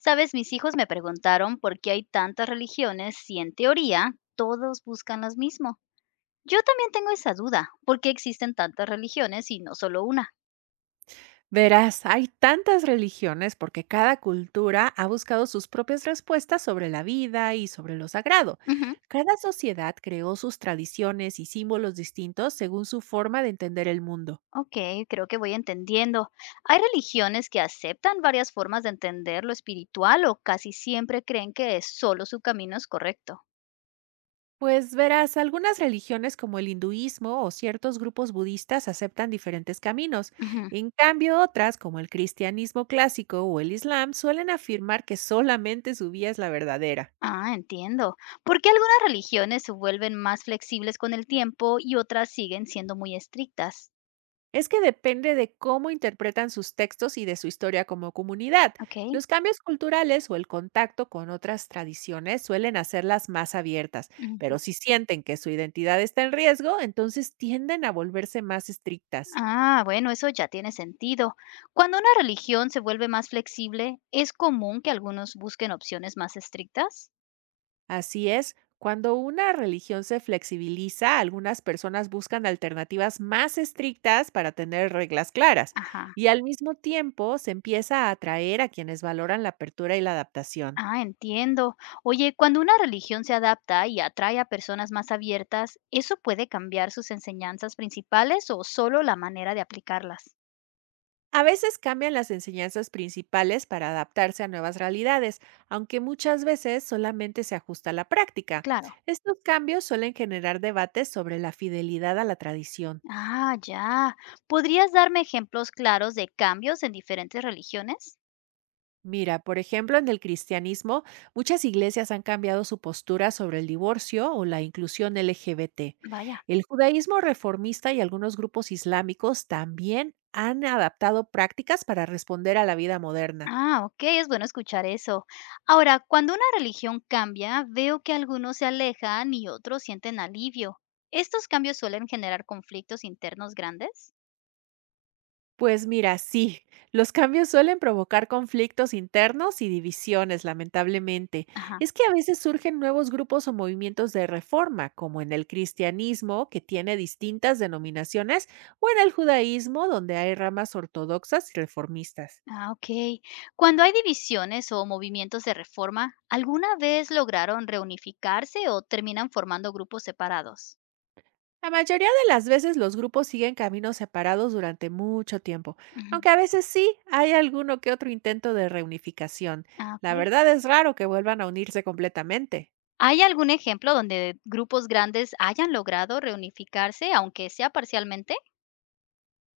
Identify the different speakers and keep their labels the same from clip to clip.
Speaker 1: Sabes, mis hijos me preguntaron por qué hay tantas religiones si en teoría todos buscan lo mismo. Yo también tengo esa duda. ¿Por qué existen tantas religiones y no solo una?
Speaker 2: Verás, hay tantas religiones porque cada cultura ha buscado sus propias respuestas sobre la vida y sobre lo sagrado.
Speaker 1: Ujú.
Speaker 2: Cada sociedad creó sus tradiciones y símbolos distintos según su forma de entender el mundo.
Speaker 1: Ok, creo que voy entendiendo. ¿Hay religiones que aceptan varias formas de entender lo espiritual o casi siempre creen que solo su camino es correcto?
Speaker 2: Pues verás, algunas religiones como el hinduismo o ciertos grupos budistas aceptan diferentes caminos.
Speaker 1: Ujú.
Speaker 2: En cambio, otras como el cristianismo clásico o el islam suelen afirmar que solamente su vía es la verdadera.
Speaker 1: Ah, entiendo. ¿Por qué algunas religiones se vuelven más flexibles con el tiempo y otras siguen siendo muy estrictas?
Speaker 2: Es que depende de cómo interpretan sus textos y de su historia como comunidad.
Speaker 1: Ok.
Speaker 2: Los cambios culturales o el contacto con otras tradiciones suelen hacerlas más abiertas, pero
Speaker 1: Ujú.
Speaker 2: si sienten que su identidad está en riesgo, entonces tienden a volverse más estrictas.
Speaker 1: Ah, bueno, eso ya tiene sentido. Cuando una religión se vuelve más flexible, ¿es común que algunos busquen opciones más estrictas?
Speaker 2: Así es, cuando una religión se flexibiliza, algunas personas buscan alternativas más estrictas para tener reglas claras
Speaker 1: Ajá.
Speaker 2: y al mismo tiempo se empieza a atraer a quienes valoran la apertura y la adaptación.
Speaker 1: Ah, entiendo. Oye, cuando una religión se adapta y atrae a personas más abiertas, ¿eso puede cambiar sus enseñanzas principales o solo la manera de aplicarlas?
Speaker 2: A veces cambian las enseñanzas principales para adaptarse a nuevas realidades, aunque muchas veces solamente se ajusta a la práctica.
Speaker 1: Claro.
Speaker 2: Estos cambios suelen generar debates sobre la fidelidad a la tradición.
Speaker 1: Ah, ya. ¿Podrías darme ejemplos claros de cambios en diferentes religiones?
Speaker 2: Mira, por ejemplo, en el cristianismo, muchas iglesias han cambiado su postura sobre el divorcio o la inclusión LGBT.
Speaker 1: Vaya.
Speaker 2: El judaísmo reformista y algunos grupos islámicos también han adaptado prácticas para responder a la vida moderna.
Speaker 1: Ah, ok, es bueno escuchar eso. Ahora, cuando una religión cambia, veo que algunos se alejan y otros sienten alivio. ¿Estos cambios suelen generar conflictos internos grandes?
Speaker 2: Pues mira, sí, los cambios suelen provocar conflictos internos y divisiones, lamentablemente.
Speaker 1: Ajá.
Speaker 2: Es que a veces surgen nuevos grupos o movimientos de reforma, como en el cristianismo, que tiene distintas denominaciones, o en el judaísmo, donde hay ramas ortodoxas y reformistas.
Speaker 1: Ah, ok. Cuando hay divisiones o movimientos de reforma, ¿alguna vez lograron reunificarse o terminan formando grupos separados?
Speaker 2: La mayoría de las veces los grupos siguen caminos separados durante mucho tiempo,
Speaker 1: Ujú.
Speaker 2: aunque a veces sí hay alguno que otro intento de reunificación.
Speaker 1: Ah, ok.
Speaker 2: La verdad es raro que vuelvan a unirse completamente.
Speaker 1: ¿Hay algún ejemplo donde grupos grandes hayan logrado reunificarse, aunque sea parcialmente?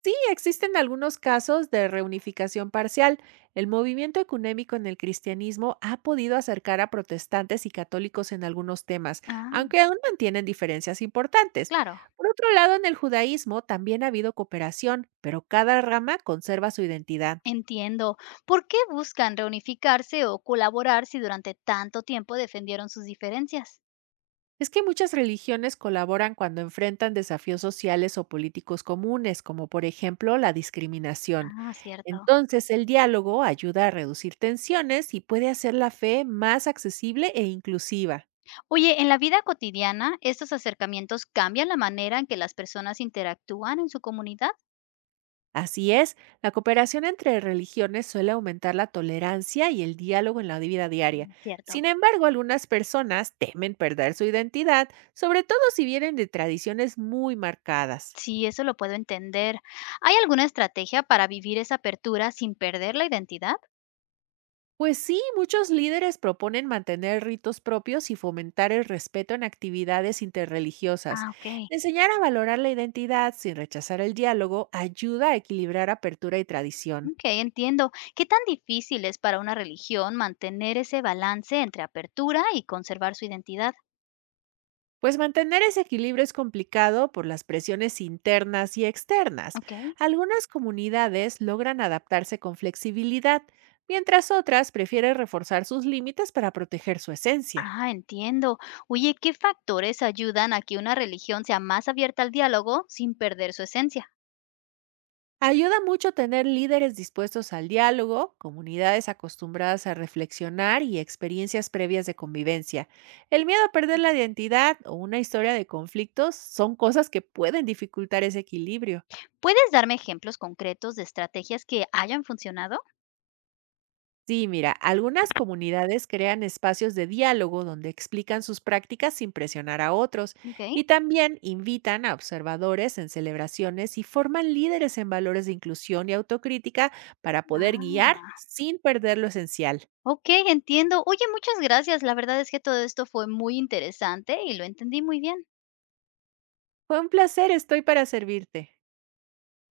Speaker 2: Sí, existen algunos casos de reunificación parcial. El movimiento ecuménico en el cristianismo ha podido acercar a protestantes y católicos en algunos temas,
Speaker 1: Ah,
Speaker 2: aunque aún mantienen diferencias importantes.
Speaker 1: claro.
Speaker 2: Por otro lado, en el judaísmo también ha habido cooperación, pero cada rama conserva su identidad.
Speaker 1: Entiendo. ¿Por qué buscan reunificarse o colaborar si durante tanto tiempo defendieron sus diferencias?
Speaker 2: Es que muchas religiones colaboran cuando enfrentan desafíos sociales o políticos comunes, como por ejemplo la discriminación.
Speaker 1: Ah, cierto.
Speaker 2: Entonces, el diálogo ayuda a reducir tensiones y puede hacer la fe más accesible e inclusiva.
Speaker 1: Oye, en la vida cotidiana, ¿estos acercamientos cambian la manera en que las personas interactúan en su comunidad?
Speaker 2: Así es, la cooperación entre religiones suele aumentar la tolerancia y el diálogo en la vida diaria.
Speaker 1: Mm,
Speaker 2: Sin
Speaker 1: cierto.
Speaker 2: embargo, algunas personas temen perder su identidad, sobre todo si vienen de tradiciones muy marcadas.
Speaker 1: Sí, eso lo puedo entender. ¿Hay alguna estrategia para vivir esa apertura sin perder la identidad?
Speaker 2: Pues sí, muchos líderes proponen mantener ritos propios y fomentar el respeto en actividades interreligiosas.
Speaker 1: Ah, ok.
Speaker 2: Enseñar a valorar la identidad sin rechazar el diálogo ayuda a equilibrar apertura y tradición.
Speaker 1: Ok, entiendo. ¿Qué tan difícil es para una religión mantener ese balance entre apertura y conservar su identidad?
Speaker 2: Pues mantener ese equilibrio es complicado por las presiones internas y externas.
Speaker 1: Ok.
Speaker 2: Algunas comunidades logran adaptarse con flexibilidad, mientras otras prefieren reforzar sus límites para proteger su esencia.
Speaker 1: Ah, entiendo. Oye, ¿qué factores ayudan a que una religión sea más abierta al diálogo sin perder su esencia?
Speaker 2: Ayuda mucho tener líderes dispuestos al diálogo, comunidades acostumbradas a reflexionar y experiencias previas de convivencia. El miedo a perder la identidad o una historia de conflictos son cosas que pueden dificultar ese equilibrio.
Speaker 1: ¿Puedes darme ejemplos concretos de estrategias que hayan funcionado?
Speaker 2: Sí, mira, algunas comunidades crean espacios de diálogo donde explican sus prácticas sin presionar a otros
Speaker 1: Ok.
Speaker 2: y también invitan a observadores en celebraciones y forman líderes en valores de inclusión y autocrítica para poder guiar
Speaker 1: Ah,
Speaker 2: sin perder lo esencial.
Speaker 1: ok, entiendo. Oye, muchas gracias. La verdad es que todo esto fue muy interesante y lo entendí muy bien.
Speaker 2: Fue un placer, estoy para servirte.